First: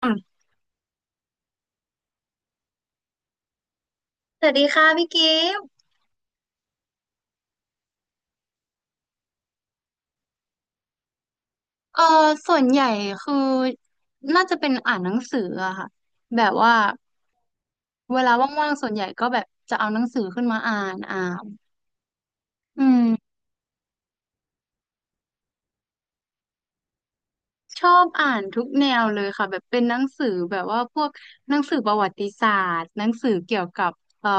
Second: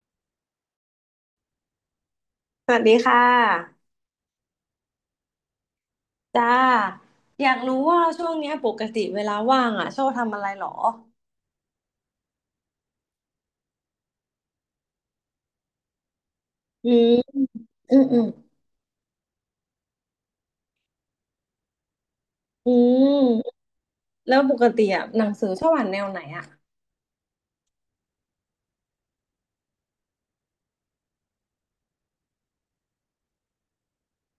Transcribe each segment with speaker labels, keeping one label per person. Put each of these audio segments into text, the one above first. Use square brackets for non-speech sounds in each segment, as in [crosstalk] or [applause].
Speaker 1: ส
Speaker 2: สวัสดีค่ะ
Speaker 1: วัสดีค่ะพี่กิฟต์
Speaker 2: จ้าอยากรู้ว่าช่วงเนี้ยปกติเวลาว่างอ่ะชอบทำอะไรหรอ
Speaker 1: เออส่วนใหญ่คือน่าจะเป็นอ่านหนังสืออะค่ะแบบว่า
Speaker 2: อืมอืมอื
Speaker 1: เว
Speaker 2: ม
Speaker 1: ลาว่างๆส่วนใหญ่ก็แบบจะเอาหนังสือขึ้นมาอ่าน
Speaker 2: อื
Speaker 1: อืม
Speaker 2: มแล้วปกติอ่ะหนังสือชอบอ่านแนวไหนอ่ะ
Speaker 1: ชอบอ่านทุกแนวเลยค่ะแบบเป็นหนังสือแบบว่าพวกหนังสือประวัติศาสตร์หนังสือเกี่ยวกับเอ่อ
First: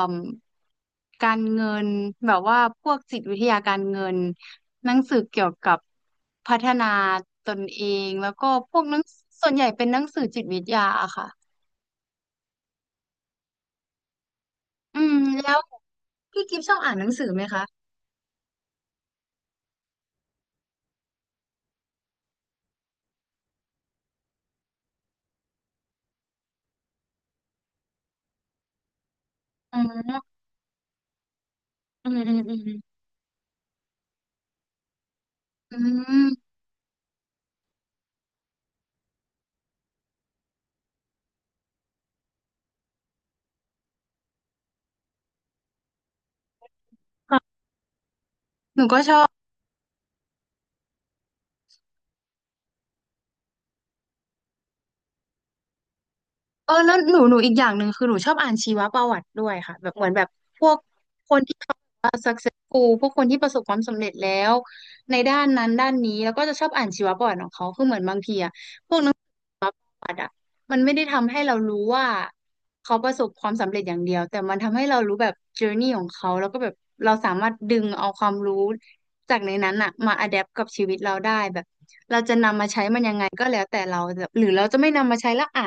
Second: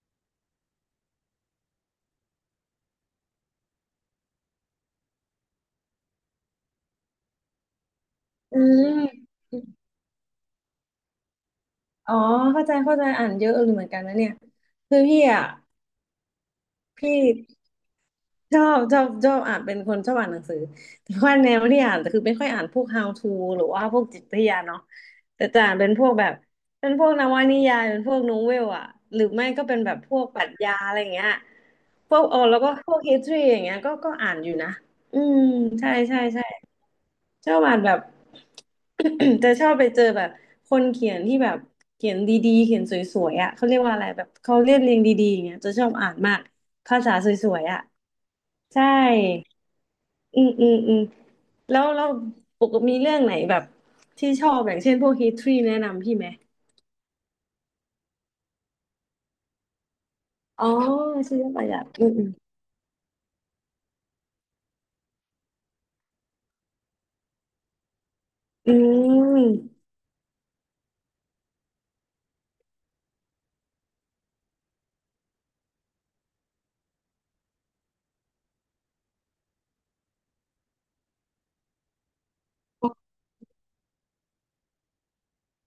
Speaker 1: การเงินแบบว่าพวกจิตวิทยาการเงินหนังสือเกี่ยวกับพัฒนาตนเองแล้วก็
Speaker 2: อื
Speaker 1: พวกหนัง
Speaker 2: ม
Speaker 1: ส่วนใหญ่เป็นหนังสือจิตวิทยาอะค่ะ
Speaker 2: อ๋อเข้าใจเข้าใจอ่านเยอะเลยเหมือนกันนะเนี่ยคือ
Speaker 1: อืม
Speaker 2: พี่อ่ะ
Speaker 1: แล้วพี่กิฟชอบอ่านหนัง
Speaker 2: พี่
Speaker 1: สือไหมคะ
Speaker 2: ชอบอ่านเป็นคนชอบอ่านหนังสือแต่ว่าแนวที่อ่านคือไม่ค่อยอ่านพวก How to หรือว่าพวกจิตวิทยาเนาะแต่จะอ่านเป็นพวกแบบเป็นพวกนวนิยายเป็นพวกโนเวลอะหรือไม่ก็เป็
Speaker 1: อ๋
Speaker 2: นแบบพวก
Speaker 1: อ
Speaker 2: ปรัชญาอะไรอย่างเงี้ย
Speaker 1: อื
Speaker 2: พว
Speaker 1: ม
Speaker 2: ก
Speaker 1: อื
Speaker 2: อ๋อ
Speaker 1: มอื
Speaker 2: แล้ว
Speaker 1: ม
Speaker 2: ก็พวก history อย่างเงี้ยก็อ่านอยู่นะอืม
Speaker 1: อื
Speaker 2: ใช่ใช่ใช่
Speaker 1: ม
Speaker 2: ชอบอ่านแบบ [coughs] [clears throat] จะชอบไปเจอแบบคนเขียนที่แบบเขียนดีๆเขียนสวยๆอ่ะเขาเรียกว่าอะไรแบบเขาเรียบเรียงดีๆอย่างเงี้ยจะชอบอ่านมากภาษาส
Speaker 1: ค่ะ
Speaker 2: วยๆอ่ะ
Speaker 1: ห
Speaker 2: ใช่
Speaker 1: นูก็ชอบ
Speaker 2: อืมอืมอืมแล้วเราปกติมีเรื่องไหนแบบที่ชอบอย่างเช่นพวก history แนะนำพี่ไหม
Speaker 1: เออแล้วหนูอีกอย่างหนึ่งคือหนูชอบอ่านชีวประวัติด้วยค่ะแบบเหมือนแบบพ
Speaker 2: อ๋อ
Speaker 1: วกค
Speaker 2: ชี
Speaker 1: น
Speaker 2: ว
Speaker 1: ที่
Speaker 2: ประ
Speaker 1: ท็อป
Speaker 2: วัติอืม
Speaker 1: กูพวกคนที่ประสบความสำเร็จแล้วในด้านนั้นด้านนี้แล้วก็จะชอบอ่านชีวประวัติของเขาคือเหมือนบางทีอะ
Speaker 2: อืมอืม
Speaker 1: ประวัติอะมันไม่ได้ทำให้เรารู้ว่าเขาประสบความสำเร็จอย่างเดียวแต่มันทำให้เรารู้แบบ journey ของเขาแล้วก็แบบเราสามารถดึงเอาความรู้จากในนั้นอะมา adapt กับชีวิตเราได้แบบ ไงก็แล้วแต่เราแบบหรือเราจะไม่นำมาใช้ละอ่ะ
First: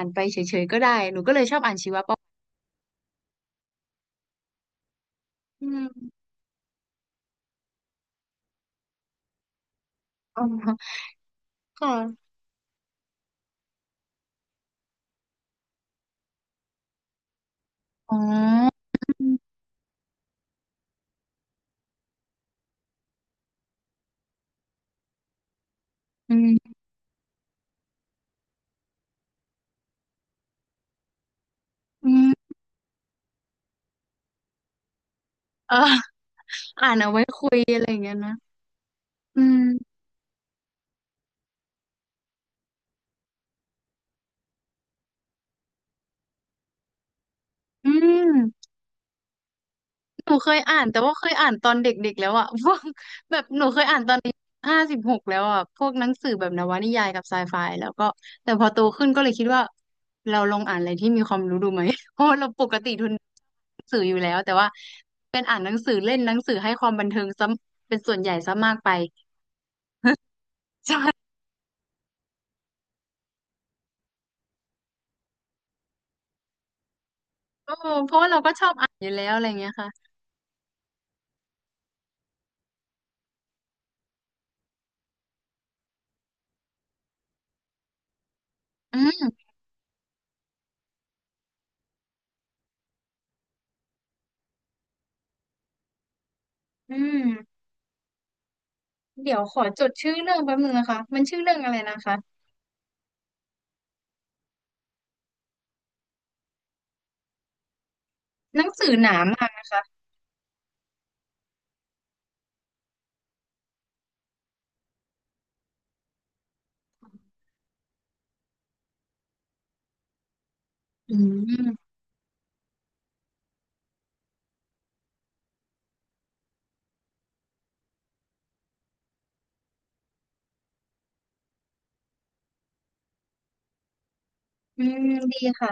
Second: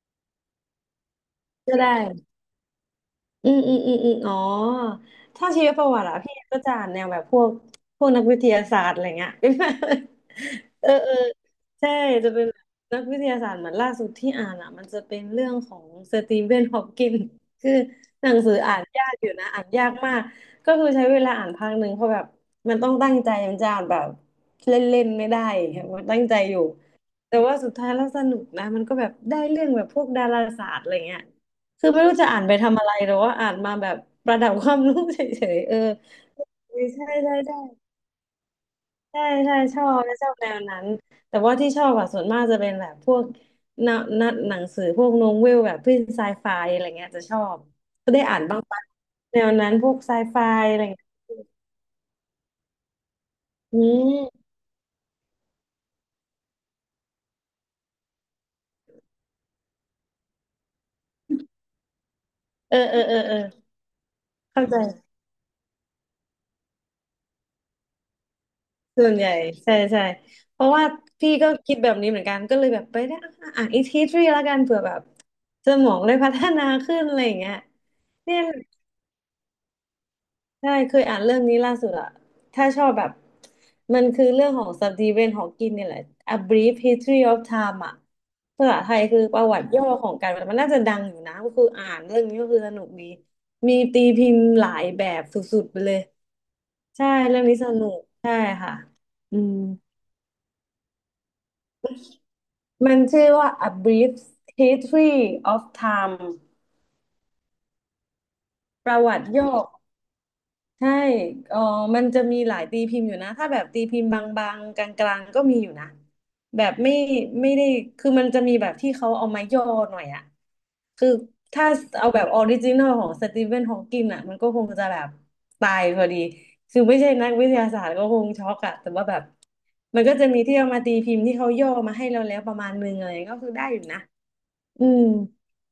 Speaker 2: ก็ได้ อืมอืมอืมอืมอ๋อถ้าชี
Speaker 1: อื
Speaker 2: วประวัติอะ
Speaker 1: ม
Speaker 2: พี่ก็จะอ่านแนวแบบพวกพวกนักวิทยาศาสตร์อะไรเงี้ย
Speaker 1: อ๋อ
Speaker 2: [laughs] เออเออใช่
Speaker 1: ค่ะ
Speaker 2: จะเป็นนักวิทยาศาสตร์เหมือนล่าสุดที่อ่านอะมันจะเป็นเรื่องของสตีเวนฮอปกินคือ
Speaker 1: อ๋อ
Speaker 2: หนังสืออ่านยากอ
Speaker 1: อื
Speaker 2: ยู่นะ
Speaker 1: ม
Speaker 2: อ่านยากมากก็คือใช้เวลาอ่านพักหนึ่งเพราะแบบมันต้องตั้งใจมันจะอ่านแบบเล่นๆไม่ได้อย่างเงี้ยมันตั้งใจอยู่แต่ว่าสุดท้ายแล้วสนุกนะมันก็แบบได้เรื่องแบบพวกดาราศาสตร์อะไรเงี้ย คือไม่
Speaker 1: อื
Speaker 2: รู้จะอ่านไป
Speaker 1: ม
Speaker 2: ทำอะไรหรือว่าอ่านมาแบบประดับความรู้เฉยๆเอ
Speaker 1: เอ
Speaker 2: อ
Speaker 1: อ
Speaker 2: ใช่
Speaker 1: อ่าน
Speaker 2: ใช่
Speaker 1: เอาไว้
Speaker 2: ใช่
Speaker 1: คุ
Speaker 2: ใช
Speaker 1: ยอะไรอย่างเงี้ยนะ
Speaker 2: ่
Speaker 1: อื
Speaker 2: ใช่ชอ
Speaker 1: ม
Speaker 2: บและชอบแนวนั้นแต่ว่าที่ชอบอะส่วนมากจะเป็นแบบพวกนนหนังสือพวกโนเวลแบบพว้นไซไฟอะไรเงี้ยจะชอบ
Speaker 1: อื
Speaker 2: ก็ได้อ่านบ้าง
Speaker 1: ม
Speaker 2: ปะแนวนั้นพวกไซ
Speaker 1: หนู
Speaker 2: ไฟ
Speaker 1: เคย
Speaker 2: อะ
Speaker 1: อ่า
Speaker 2: ไร
Speaker 1: นแต่
Speaker 2: เงี้ย
Speaker 1: ว่าเคยอ่านตอนเด็กๆแล้วอ่ะ [laughs] พวกแบบหนู
Speaker 2: อื
Speaker 1: เคยอ่าน
Speaker 2: ม
Speaker 1: 56แล้วอ่ะพวกหนังสือแบบนวนิยายกับไซไฟแล้วก็แต่พอโตขึ้นก็เลยคิดว่าเราลองอ่านอะไรที่มีความรู้ดูไหม [laughs] เพราะว่าเราป
Speaker 2: เอ
Speaker 1: ก
Speaker 2: อ
Speaker 1: ติ
Speaker 2: เออ
Speaker 1: ทุ
Speaker 2: เอ
Speaker 1: น
Speaker 2: อเออ
Speaker 1: หนังสืออยู่แล้วแต่
Speaker 2: เข้า
Speaker 1: ว่า
Speaker 2: ใจ
Speaker 1: เป็นอ่านหนังสือเล่นหนังสือให้ความบันเทิงซะเป็นส่วนใหญ่ซะมากไป [laughs]
Speaker 2: ส่วนใหญ่ใช่ใช่เพราะว่า
Speaker 1: ใช่
Speaker 2: พี่ก็คิดแบบนี้เหมือนกันก็เลยแบบไปได้อะอ่านอีกทีทรีแล้วกันเผื่อแบบสมองได้พัฒนาขึ้นอะไรอย่างเงี้ย
Speaker 1: เอ้เพราะว่า
Speaker 2: เนี่
Speaker 1: เรา
Speaker 2: ย
Speaker 1: ก็ชอบอ่านอยู่แล้วอะไรเงี้ยค่ะ
Speaker 2: ใช่เคยอ่านเรื่องนี้ล่าสุดอะถ้าชอบแบบมันคือเรื่องของสตีเวนฮอว์กินเนี่ยแหละ A Brief History of Time อะภาษาไท
Speaker 1: อื
Speaker 2: ยคือ
Speaker 1: ม
Speaker 2: ประวัติย่อของการมันน่าจะดังอยู่นะก็คืออ่านเรื่องนี้ก็คือสนุกดีมีตีพิมพ์หลายแบบสุดๆไปเลย
Speaker 1: อื
Speaker 2: ใช่
Speaker 1: ม
Speaker 2: เรื่องนี้สนุกใช่ค่ะ
Speaker 1: เดี๋
Speaker 2: อื
Speaker 1: ยว
Speaker 2: ม
Speaker 1: ขอจดชื่อเรื่องแป๊บนึงนะคะมันชื่อเรื่องอะไรนะคะ
Speaker 2: มันชื่อว่า A Brief History of Time
Speaker 1: หนัง
Speaker 2: ป
Speaker 1: สือ
Speaker 2: ระ
Speaker 1: ห
Speaker 2: วั
Speaker 1: นา
Speaker 2: ติโย่
Speaker 1: มา
Speaker 2: อ
Speaker 1: กนะคะ
Speaker 2: ใช่เออมันจะมีหลายตีพิมพ์อยู่นะ ถ้าแบบตีพิมพ์บางๆกลางๆก็มีอยู่นะ แบบไม่ได้ คือมันจะมีแบบที่เขาเอามาย่อหน่อยอะคือ
Speaker 1: อื
Speaker 2: ถ้า
Speaker 1: ม
Speaker 2: เอาแบบออริจินอลของสตีเวนฮอว์กินอะมันก็คงจะแบบตายพอดีคือไม่ใช่นักวิทยาศาสตร์ก็คงช็อกอะแต่ว่าแบบมันก็จะมีที่เอามาตีพิมพ์ที่เขาย่อมาให้เราแล้วประมาณนึงอะไรก็คือได้อยู่นะอื
Speaker 1: อื
Speaker 2: ม
Speaker 1: มดีค่ะ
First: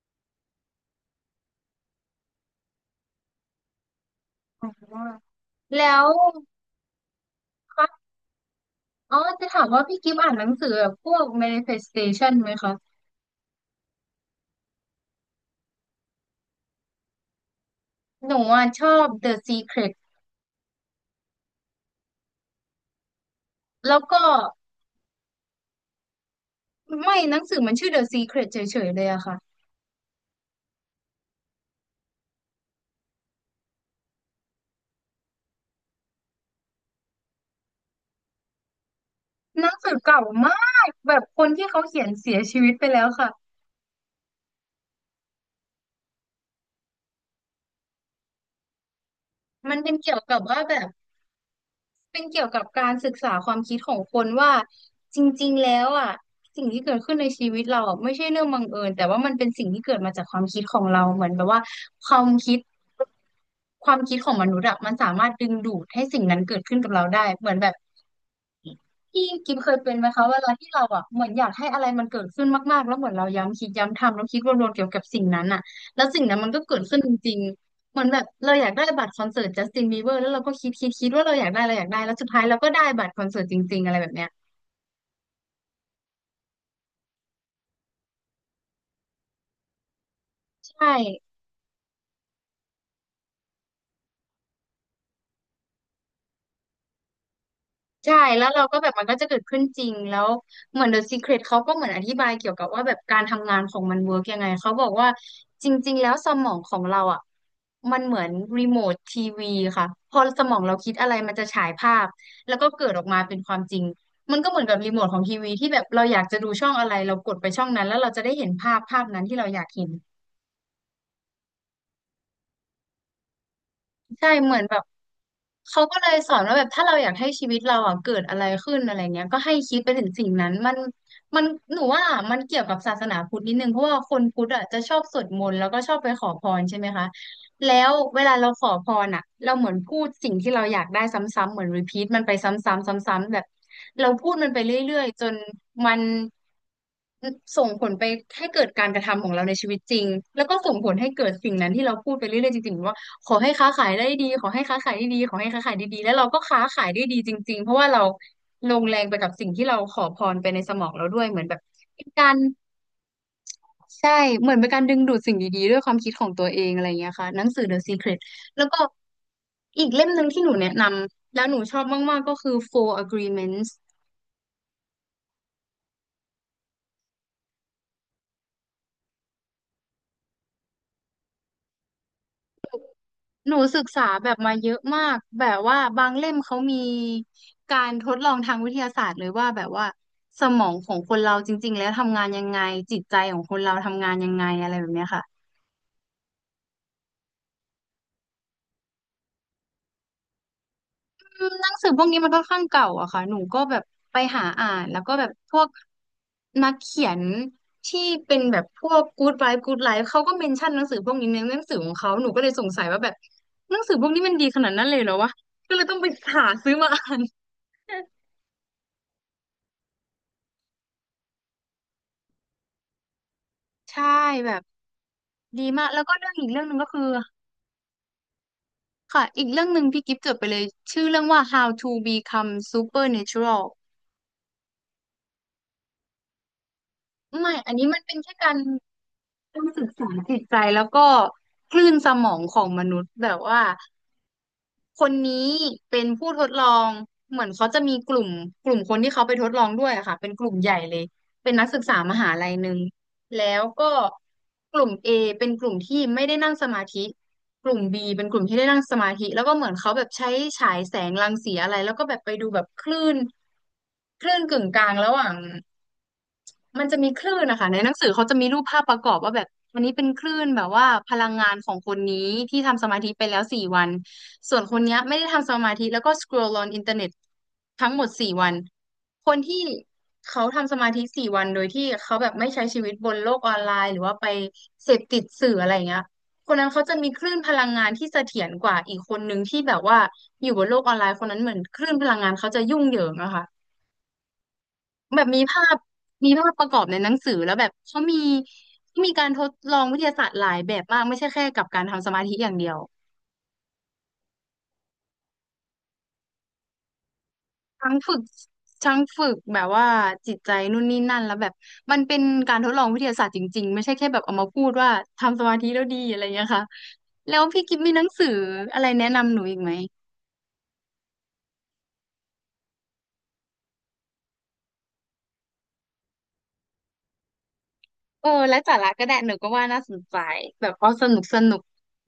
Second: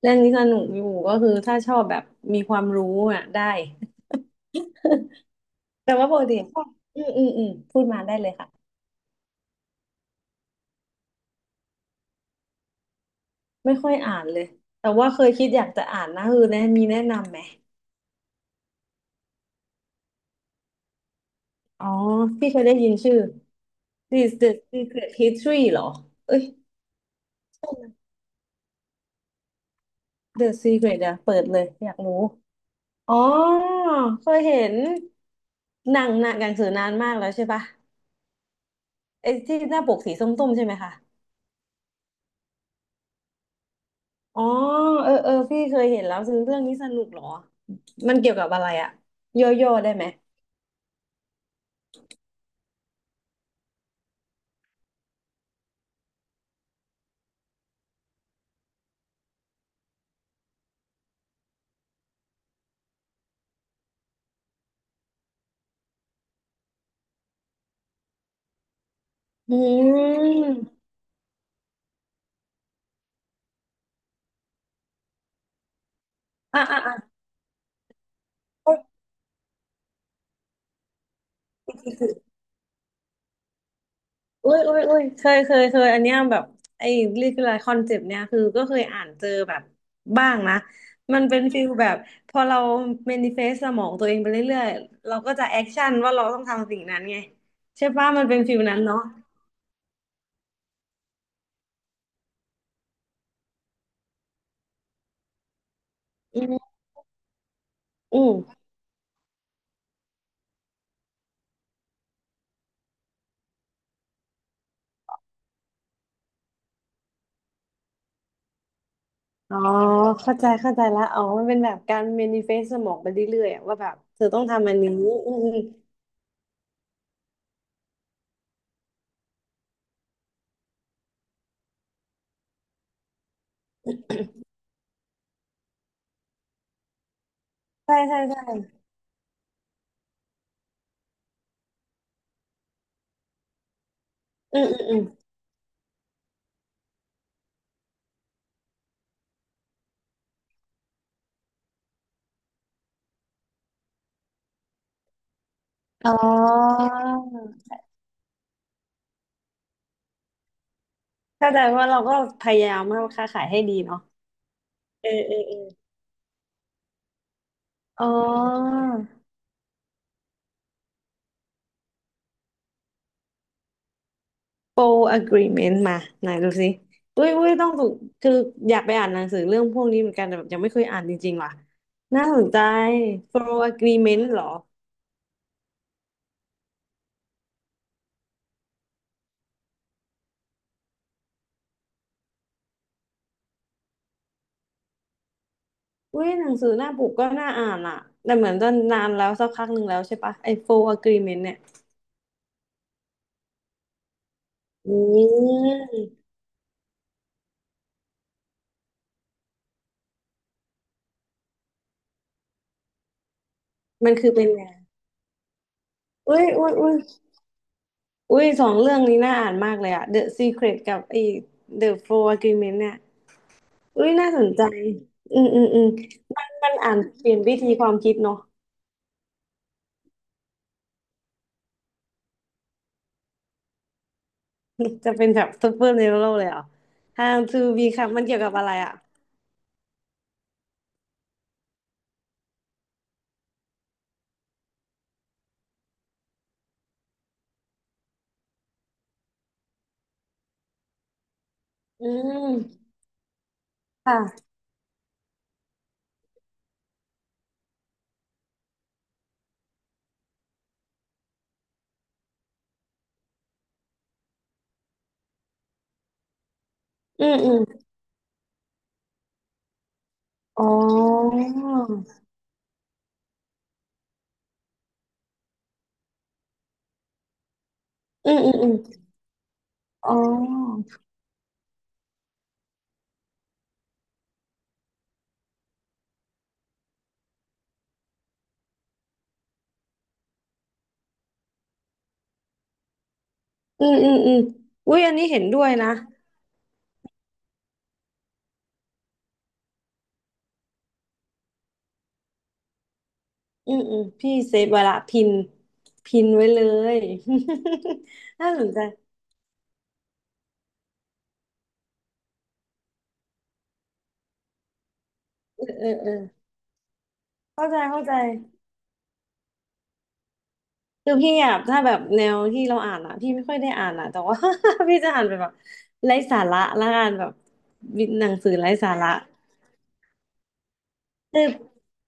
Speaker 2: เรื่องนี้สนุกอยู่ก็คือถ้าชอบแบบมีความรู้อ่ะได้
Speaker 1: อ๋อแล้
Speaker 2: แต่ว่า
Speaker 1: ว
Speaker 2: ปกติชอบอืมอืมอืมพูด
Speaker 1: คะ
Speaker 2: มาได้เลยค่ะ
Speaker 1: อ๋อจะถามว่าพี่กิฟต์อ่านหนังสือแบบพวก manifestation ไหมคะ
Speaker 2: ไม่ค่อยอ่านเลยแต่ว่าเคยคิดอยากจะอ่านนะคือแนะมีแนะนำไหม
Speaker 1: หนูอ่ะชอบ The Secret
Speaker 2: อ๋อพี่เคยได้ยินชื่อ
Speaker 1: แล้วก็
Speaker 2: This the Secret History เหรอเอ้ย
Speaker 1: ไม่หนังสือมันชื่อ The Secret เฉยๆเลยอะค่ะ
Speaker 2: The Secret เดี๋ยวเปิดเลยอยากรู้อ๋อเคยเห็นหนังสือนานมากแล้วใช่ปะไอ้ที่
Speaker 1: หนั
Speaker 2: ห
Speaker 1: ง
Speaker 2: น้าป
Speaker 1: สือ
Speaker 2: กสี
Speaker 1: เก่า
Speaker 2: ส้
Speaker 1: ม
Speaker 2: มๆใช่ไหม
Speaker 1: าก
Speaker 2: คะ
Speaker 1: แบบคนที่เขาเขียนเสียชีวิตไปแล้วค่ะ
Speaker 2: อ๋อเออเออพี่เคยเห็นแล้วซึ่งเรื่องนี้สนุกเหรอมันเกี่ยวกับอะไรอะโยโย่
Speaker 1: มัน
Speaker 2: ได้
Speaker 1: เป็น
Speaker 2: ไหม
Speaker 1: เกี่ยวกับว่าแบบ เป็นเกี่ยวกับการศึกษาความคิดของคนว่าจริงๆแล้วอ่ะสิ่งที่เกิดขึ้นในชีวิตเราอะไม่ใช่เรื่องบังเอิญแต่ว่ามันเป็นสิ่งที่เกิดมาจากความคิดของเราเหมือนแบบว่าความคิดความคิดของมนุษย์อะมันสามารถดึงดูดให้สิ่งนั้นเกิดขึ้นกับเราได้เหมือนแบบ พี่กิ
Speaker 2: อื
Speaker 1: มเคยเป็นไหมคะเวลา
Speaker 2: ม
Speaker 1: ที่เราอ่ะเหมือนอยากให้อะไรมันเกิดขึ้นมากๆแล้วเหมือนเราย้ำคิดย้ำทำแล้วคิดวนๆเกี่ยวกับสิ่งนั้นอ่ะแล้วสิ่งนั้นมัน
Speaker 2: อ่ะ
Speaker 1: ก็เกิ
Speaker 2: อ่ะ
Speaker 1: ด
Speaker 2: อ่ะ
Speaker 1: ขึ้นจริงๆเหมือนแบบเราอยาก
Speaker 2: อุ้ย
Speaker 1: ได้บัตรคอนเสิร์ตจัสตินบีเบอร์แล้วเราก็คิดว่าเราอยากได้เราอยากได้แล้วสุดท้ายเราก็ได้บัตรคอนเสิร์ตจริงๆอะไรแบบเนี้ย
Speaker 2: อุ้ยอุ้ยเคยอันเนี้ยแบบไอ้เรียกอะไรคอนเซปต์เนี้ยคือก็เคยอ่านเจอแบบบ้างนะ
Speaker 1: ใช่
Speaker 2: มันเป็นฟิลแบบพอเราเมนิเฟสสมองตัวเองไปเรื่อยๆเราก็จะแอคชั่นว่าเราต้องทำสิ่งนั้นไงใช่ป่ะ
Speaker 1: ใช่
Speaker 2: มันเป็น
Speaker 1: แล้ว
Speaker 2: ฟิล
Speaker 1: เรา
Speaker 2: นั้
Speaker 1: ก็
Speaker 2: น
Speaker 1: แบบ
Speaker 2: เนาะ
Speaker 1: มันก็จะเกิดขึ้นจริงแล้วเหมือน The Secret เขาก็เหมือนอธิบายเกี่ยวกับว่าแบบการทำงานของมันเวิร์กยังไงเขาบอกว่าจริงๆแล้วส
Speaker 2: อื
Speaker 1: มอง
Speaker 2: ม
Speaker 1: ของเราอ่ะมันเห
Speaker 2: อื
Speaker 1: มือน
Speaker 2: ม
Speaker 1: รีโมททีวีค่ะพอสมองเราคิดอะไรมันจะฉายภาพแล้วก็เกิดออกมาเป็นความจริงมันก็เหมือนกับรีโมทของทีวีที่แบบเราอยากจะดูช่องอะไรเรากดไปช่องนั้นแล้วเราจะได้เห็นภาพนั้นที่เรา
Speaker 2: อ๋อ
Speaker 1: อยากเห็น
Speaker 2: เข้าใจเข้าใจละอ๋อมันเป็นแบบการ manifest สมองไปเรื่อยๆอะว่าแบบเธอ
Speaker 1: ใช่
Speaker 2: ต้อง
Speaker 1: เหมือน
Speaker 2: ทำอั
Speaker 1: แบ
Speaker 2: น
Speaker 1: บ
Speaker 2: นี้อืม
Speaker 1: เขาก็เลยสอนว่าแบบถ้าเราอยากให้ชีวิตเราอ่ะเกิดอะไรขึ้นอะไรเงี้ยก็ให้คิดไปถึงสิ่งนั้นมันหนูว่ามันเกี่ยวกับศาสนาพุทธนิดนึงเพราะว่าคนพุทธอ่ะจะชอบสวดมนต์แล้วก็ชอบไปขอพรใช่ไหมคะแล้
Speaker 2: ๆ
Speaker 1: ว
Speaker 2: ใช่ใช่
Speaker 1: เวลาเราขอ
Speaker 2: ใช่
Speaker 1: พรอ่ะเราเหมือนพูดสิ่งที่เราอยากได้ซ้ำๆเหมือนรีพีทมันไปซ้ำๆซ้ำๆแบบเราพูดมัน
Speaker 2: อื
Speaker 1: ไป
Speaker 2: ม
Speaker 1: เร
Speaker 2: อืมอื
Speaker 1: ื่
Speaker 2: ม
Speaker 1: อยๆจนมันส่งผลไปให้เกิดการกระทำของเราในชีวิตจริงแล้วก็ส่งผลให้เกิดสิ่งนั้นที่เราพูดไปเรื่อยๆจริงๆว่า ขอให้ค้าขายได้ดีขอให้ค้าขายได้ดีขอให้ค้าขายได้ดี
Speaker 2: อ๋
Speaker 1: แล้วเราก็ค้า
Speaker 2: อ
Speaker 1: ขายได้ดีจริงๆเพราะว่าเราลงแรงไปกับสิ่งที่เราขอพรไปในสมองเราด้วยเหมือน
Speaker 2: เข้า
Speaker 1: แบ
Speaker 2: ใจ
Speaker 1: บ
Speaker 2: ว่าเรา
Speaker 1: เป็น
Speaker 2: ก็
Speaker 1: การ
Speaker 2: พยายามทาค้าขายให้ดีเนาะ
Speaker 1: ใช่เหมือนเป็นการดึง
Speaker 2: เอ
Speaker 1: ดู
Speaker 2: อ
Speaker 1: ด
Speaker 2: เอ
Speaker 1: สิ่ง
Speaker 2: อเอ
Speaker 1: ดีๆด้ว
Speaker 2: อ
Speaker 1: ยความคิดของตัวเองอะไรอย่างเงี้ยค่ะหนังสือ The
Speaker 2: อ๋อ
Speaker 1: Secret แล้วก็อีกเล่มหนึ่งที่หนูแนะนำแล้วหนูชอบมากๆก็คือ Four Agreements
Speaker 2: full agreement มาไหนดูสิอุ้ยอุ้ยต้องถูกคืออยากไปอ่านหนังสือเรื่องพวกนี้เหมือนกันแต่แบบยังไม่เคยอ่านจริงๆว่ะน่าสนใจ f u
Speaker 1: หนู
Speaker 2: l
Speaker 1: ศึกษา
Speaker 2: agreement
Speaker 1: แบ
Speaker 2: เห
Speaker 1: บ
Speaker 2: รอ
Speaker 1: มาเยอะมากแบบว่าบางเล่มเขามีการทดลองทางวิทยาศาสตร์เลยว่าแบบว่าสมองของคนเราจริงๆแล้วทำงานยังไงจิตใจของคนเราทำงานยังไงอะไรแบบเนี้ยค่ะ
Speaker 2: อุ้ยหนังสือหน้าปกก็น่าอ่านอ่ะแต่เหมือนจะนานแล้วสักพักหนึ่งแล้วใช่ปะไอ้โฟ u ์อ
Speaker 1: อ
Speaker 2: agreement
Speaker 1: ื
Speaker 2: เนี่
Speaker 1: ม
Speaker 2: ย
Speaker 1: หนังสือพวกนี้มันค่อนข้างเก่าอะค่ะหนูก็แบบไปหาอ่าน
Speaker 2: อื
Speaker 1: แล้วก็แบบพวก
Speaker 2: ม
Speaker 1: นักเขียนที่เป็นแบบพวก Good Life Good Life เขาก็เมนชั่นหนังสือพวกนี้ในหนังสือของเขาหนูก็เลยสงสัยว่าแบบหนังสือพว
Speaker 2: มั
Speaker 1: ก
Speaker 2: น
Speaker 1: นี้
Speaker 2: คือ
Speaker 1: มัน
Speaker 2: เป็
Speaker 1: ดี
Speaker 2: น
Speaker 1: ข
Speaker 2: ไง
Speaker 1: นาดนั้นเลยเหรอวะก็เลยต้องไป
Speaker 2: อุ้
Speaker 1: หา
Speaker 2: ยอุ้
Speaker 1: ซื้
Speaker 2: ย
Speaker 1: อ
Speaker 2: อุ้
Speaker 1: มา
Speaker 2: ย
Speaker 1: อ่าน
Speaker 2: อุ้ยสองเรื่องนี้น่าอ่านมากเลยอ่ะ The Secret กับไอ้ The f u r Agreement เนี่ย
Speaker 1: ใช่
Speaker 2: อุ้ยน่าสน
Speaker 1: แบ
Speaker 2: ใจ
Speaker 1: บ
Speaker 2: อืมอื
Speaker 1: ดี
Speaker 2: มอื
Speaker 1: มา
Speaker 2: ม
Speaker 1: กแล้วก็เรื่องอีกเรื่องห
Speaker 2: มัน
Speaker 1: นึ่งก็
Speaker 2: อ่าน
Speaker 1: คือ
Speaker 2: เปลี่ยนวิธีความคิดเนาะ
Speaker 1: ค่ะอีกเรื่องหนึ่งพี่กิฟต์จดไปเลยชื่อเรื่องว่า How to Become Supernatural
Speaker 2: [laughs] จะเป็นแบบซูเปอร์เนโรเลยเหรอ How
Speaker 1: ไม่
Speaker 2: to
Speaker 1: อันนี้มัน
Speaker 2: Become
Speaker 1: เป็น
Speaker 2: มัน
Speaker 1: แค่
Speaker 2: เกี่ยวกั
Speaker 1: กา
Speaker 2: บ
Speaker 1: ร
Speaker 2: อะไรอะ
Speaker 1: จิตใจแล้วก็คลื่นสมองของมนุษย์แบบว่า คนนี้เป็นผู้ทดลองเหมือนเขาจะมีกลุ่มคนที่เขาไปทดลองด้วยอะค่ะเป็นกลุ่มใหญ่เลยเป็นนักศึกษา
Speaker 2: อื
Speaker 1: มหาลัยหนึ่ง
Speaker 2: ม
Speaker 1: แล้วก็
Speaker 2: ค่ะ
Speaker 1: กลุ่ม A เป็นกลุ่มที่ไม่ได้นั่งสมาธิกลุ่ม B เป็นกลุ่มที่ได้นั่งสมาธิแล้วก็เหมือนเขาแบบใช้ฉายแสงรังสีอะไรแล้วก็แบบไปดูแบบคลื่นกึ่งกลางระหว่าง มันจะมีค
Speaker 2: อื
Speaker 1: ลื่
Speaker 2: ม
Speaker 1: น
Speaker 2: อืม
Speaker 1: นะคะในหนังสือเขาจะมีรูปภาพประกอบว่าแบบอันนี้เป็นคลื่นแบ
Speaker 2: อ๋
Speaker 1: บว่าพลัง
Speaker 2: อ
Speaker 1: งานของคนนี้ที่ทำสมาธิไปแล้วสี่วันส่วนคนเนี้ยไม่ได้ทำสมาธิแล้วก็สครอลอ n อินเทอร์เน็ตทั้งหมด
Speaker 2: อื
Speaker 1: สี่
Speaker 2: ม
Speaker 1: วั
Speaker 2: อื
Speaker 1: น
Speaker 2: มอืม
Speaker 1: คนที่
Speaker 2: อ๋
Speaker 1: เขาทำส
Speaker 2: อ
Speaker 1: มาธิสี่วันโดยที่เขาแบบไม่ใช้ชีวิตบนโลกออนไลน์หรือว่าไปเสพติดสื่ออะไรอย่างเงี้ยคนนั้นเขาจะมีคลื่นพลังงานที่เสถียรกว่าอีกคนนึงที่แบบว่าอยู่บนโลกออนไลน์คนนั้นเหมือนคลื่นพลังงานเขาจะยุ่งเหยิงอะค่ะ
Speaker 2: อืมอุ้ยอัน
Speaker 1: แบ
Speaker 2: นี้
Speaker 1: บ
Speaker 2: เห็
Speaker 1: มี
Speaker 2: นด้
Speaker 1: ภา
Speaker 2: วย
Speaker 1: พ
Speaker 2: นะ
Speaker 1: มีภาพประกอบในหนังสือแล้วแบบเขามีเขามีการทดลองวิทยาศาสตร์หลายแบบมากไม่ใช่แค่กับการทำสมาธิอย่างเดียว
Speaker 2: อืมพี่เซฟไว้ละพินพินไว้เลย
Speaker 1: ทั้งฝึก
Speaker 2: [laughs] น่าสนใจ
Speaker 1: ทั้งฝึกแบบว่าจิตใจนู่นนี่นั่นแล้วแบบมันเป็นการทดลองวิทยาศาสตร์จริงๆไม่ใช่แค่แบบเอามาพูดว่าทำสมา
Speaker 2: เอ
Speaker 1: ธิแล้ว
Speaker 2: อ
Speaker 1: ดี
Speaker 2: เออ
Speaker 1: อะไรอย่างเงี้ยค่ะแล้วพี่
Speaker 2: เข้า
Speaker 1: กิ
Speaker 2: ใจ
Speaker 1: ฟมีห
Speaker 2: เข้า
Speaker 1: นัง
Speaker 2: ใจ
Speaker 1: สืออะไรแนะนำหนูอีกไหม
Speaker 2: คือพี่อ่ะถ้าแบบแนวที่เราอ่านอ่ะพี่ไม่ค่อยได้อ่านอ่ะแต่ว่า [laughs] พี่จะอ่านไปแบบไร้สาระละกันแบบห
Speaker 1: เอ
Speaker 2: นั
Speaker 1: อ
Speaker 2: งสือ
Speaker 1: และ
Speaker 2: ไร้
Speaker 1: สาระ
Speaker 2: สา
Speaker 1: ก็
Speaker 2: ระ
Speaker 1: ได้หนูก็ว่าน่าสนใจแบบเอาสนุกสนุก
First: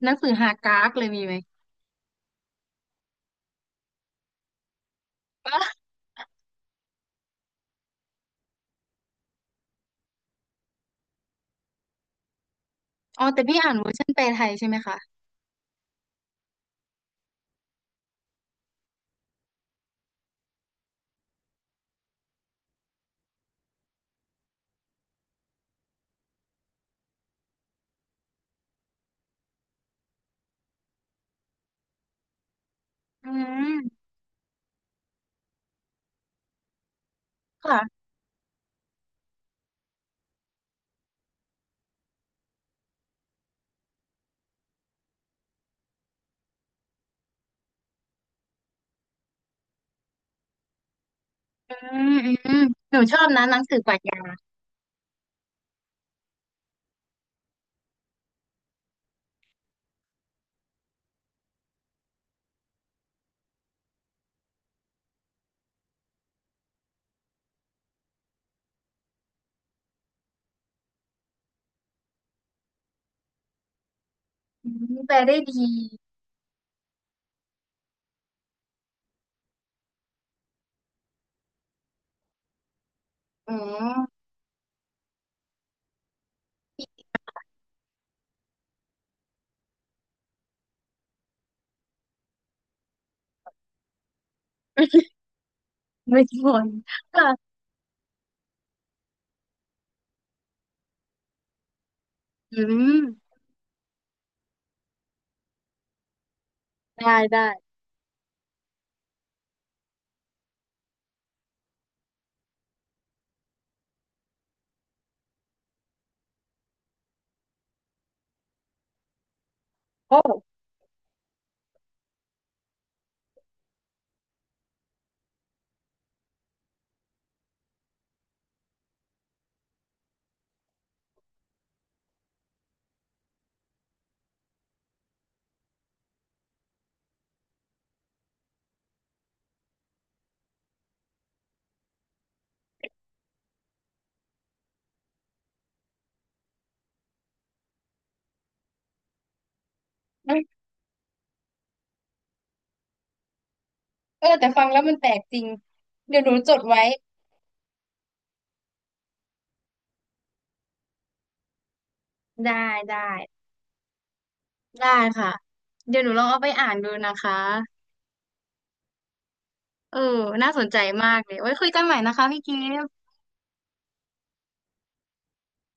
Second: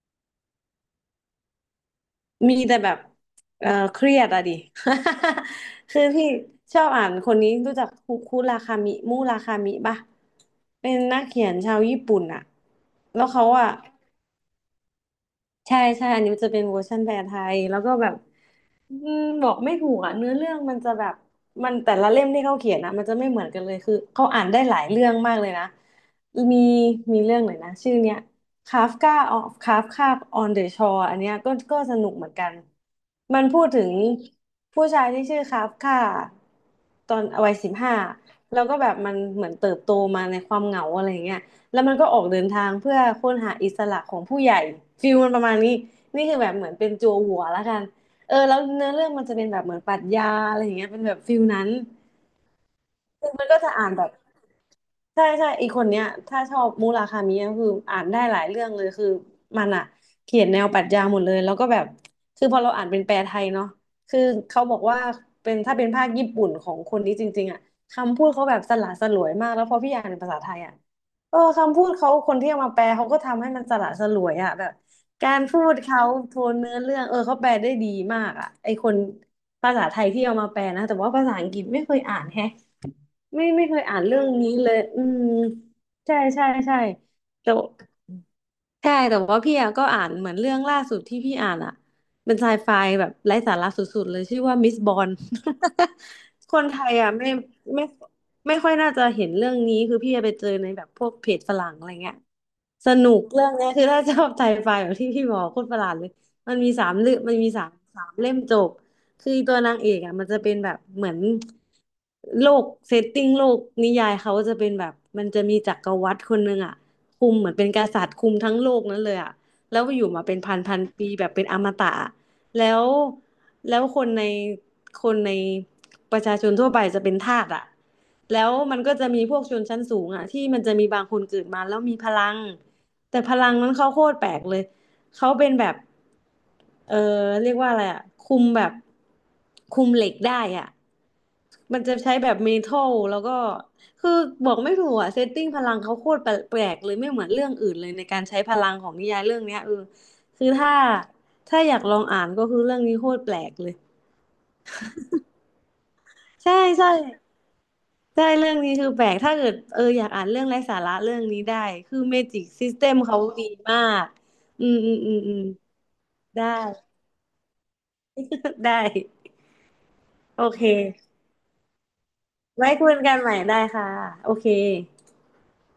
Speaker 1: หนังสือฮาการ์กเลยมีไหม
Speaker 2: มีแต่แบบเออเครียดอะดิ [laughs] คือพี่ชอบอ่านคนนี้รู้จักคุคุราคามิมุราคามิปะเป็นนักเขียนชาวญี่ปุ่นอะแล้
Speaker 1: อ๋
Speaker 2: ว
Speaker 1: อแต่
Speaker 2: เขา
Speaker 1: พี่
Speaker 2: อะ
Speaker 1: อ่านเวอร์ชันแปลไทยใช่ไหมคะ
Speaker 2: ใช่ อันนี้มันจะเป็นเวอร์ชันแปลไทยแล้วก็แบบ อืมบอกไม่ถูกอ่ะเนื้อเรื่องมันจะแบบมันแต่ละเล่มที่เขาเขียนนะมันจะไม่เหมือนกันเลยคือเขาอ่านได้หลายเรื่องมากเลยนะมีมีเรื่องไหนนะชื่อเนี้ยคาฟกาออฟคาฟคาบออนเดอะชอร์อันเนี้ยก็สนุกเหมือนกัน
Speaker 1: อื
Speaker 2: มันพูดถึง
Speaker 1: ม
Speaker 2: ผู้ชายที่ชื่อคาฟกาตอนวัย15
Speaker 1: ค่ะ
Speaker 2: แล้วก็แบบมันเหมือนเติบโตมาในความเหงาอะไรเงี้ยแล้วมันก็ออกเดินทางเพื่อค้นหาอิสระของผู้ใหญ่ฟิลมันประมาณนี้นี่คือแบบเหมือนเป็นจั่วหัวแล้วกัน เออแล้วเนื้อเรื่องมันจะเป็นแบบเหมือนปรัชญาอะไรอย่างเงี้ยเป็นแบบฟิลนั้น
Speaker 1: อืมอืมหนูชอ
Speaker 2: คื
Speaker 1: บ
Speaker 2: อมั
Speaker 1: นะ
Speaker 2: น
Speaker 1: ห
Speaker 2: ก็
Speaker 1: นัง
Speaker 2: จะ
Speaker 1: สือ
Speaker 2: อ่า
Speaker 1: ป
Speaker 2: น
Speaker 1: รัช
Speaker 2: แบบ
Speaker 1: ญา
Speaker 2: ใช่อีกคนเนี้ยถ้าชอบมุราคามิก็คืออ่านได้หลายเรื่องเลยคือมันอ่ะเขียนแนวปรัชญาหมดเลยแล้วก็แบบคือพอเราอ่านเป็นแปลไทยเนาะคือเขาบอกว่าเป็นถ้าเป็นภาคญี่ปุ่นของคนนี้จริงๆอ่ะคำพูดเขาแบบสละสลวยมากแล้วพอพี่อ่านเป็นภาษาไทยอ่ะเออคำพูดเขาคนที่เอามาแปลเขาก็ทำให้มันสละสลวยอ่ะแบ
Speaker 1: อื
Speaker 2: บ
Speaker 1: มแปล
Speaker 2: กา
Speaker 1: ได้
Speaker 2: รพู
Speaker 1: ดี
Speaker 2: ดเขาโทนเนื้อเรื่องเออเขาแปลได้ดีมากอ่ะไอคนภาษาไทยที่เอามาแปลนะแต่ว่าภาษาอังกฤษไม่เคยอ่านแฮะ ไม่
Speaker 1: อื
Speaker 2: ไม่เคยอ่าน
Speaker 1: ม
Speaker 2: เรื่องนี้เลยอืมใช่แต่ใช่แต่ว่าพี่อะก็อ่านเหมือนเรื่องล่าสุดที่พี่อ่านอะเป็นไซไฟแบบไร้สาระสุดๆเลยชื่อว่ามิสบอน
Speaker 1: ไม่ท
Speaker 2: [laughs] คน
Speaker 1: น
Speaker 2: ไทยอะ
Speaker 1: ค่ะ
Speaker 2: ไม่ไม่ค่อยน่าจะเห็นเรื่องนี้คือพี่ไปเจอในแบบพวกเพจฝรั่งอะไรเงี้ย
Speaker 1: อื
Speaker 2: สนุก
Speaker 1: ม
Speaker 2: เรื่องเนี้ยคือถ้าชอบไซไฟแบบที่พี่บอกโคตรประหลาดเลยมันมีสามเรื่
Speaker 1: ได้
Speaker 2: องมัน
Speaker 1: ได้
Speaker 2: มีสามสามเล่มจบ คือตัวนางเอกอ่ะมันจะเป็นแบบเหมือนโลกเซตติ้งโลกนิยายเขาจะเป็นแบบมันจะมีจักรวรรดิคนหนึ่งอ่ะคุมเหมือนเป็นกษัตริย์คุมทั้งโลกนั้นเลยอ่ะแล้วอยู่
Speaker 1: โอ้
Speaker 2: มาเป็นพันพันปีแบบเป็นอมตะแล้วแล้วคนในคนในประชาชนทั่วไปจะเป็นทาสอ่ะแล้วมันก็จะมีพวกชนชั้นสูงอ่ะที่มันจะมีบางคนเกิดมาแล้วมีพลังแต่พลังนั้นเขาโคตรแปลกเลย เขาเป็นแบบเออเรียกว่าอะไรอ่ะคุมแบบคุมเหล็กได้อ่ะมันจะใช้แบบเมทัลแล้วก็คือบอกไม่ถูกอ่ะเซตติ้งพลังเขาโคตรแปลกๆเลยไม่เหมือนเรื่องอื่นเลยในการใช้พลังของนิยายเรื่องเนี้ยเออคือถ้าอยากลองอ่านก็คือเรื่องนี้โคตรแปลกเลย
Speaker 1: เออแต่ฟังแล้วมันแปลกจริงเดี๋ยวหนูจ
Speaker 2: ใช่
Speaker 1: ดไว้
Speaker 2: ใช่ใช่เรื่องนี้คือแปลกถ้าเกิดเอออยากอ่านเรื่องไร้สาระเรื่องนี้ได้คือเมจิกซิ
Speaker 1: ได้
Speaker 2: สเต็ม
Speaker 1: ได้
Speaker 2: เขาดีมากอืม
Speaker 1: ได้
Speaker 2: อืมอืม
Speaker 1: ค่ะ
Speaker 2: อืม
Speaker 1: เดี๋ยวหนูลองเอา
Speaker 2: ได้
Speaker 1: ไปอ่านดูนะคะ
Speaker 2: [laughs] ได้
Speaker 1: เออ
Speaker 2: โอ
Speaker 1: น่า
Speaker 2: เค
Speaker 1: สนใจมากเลยไว้คุยกันใหม่นะคะพี่เ๊
Speaker 2: ไว้
Speaker 1: ม
Speaker 2: คุยกันใหม่ได้ค่ะโอเค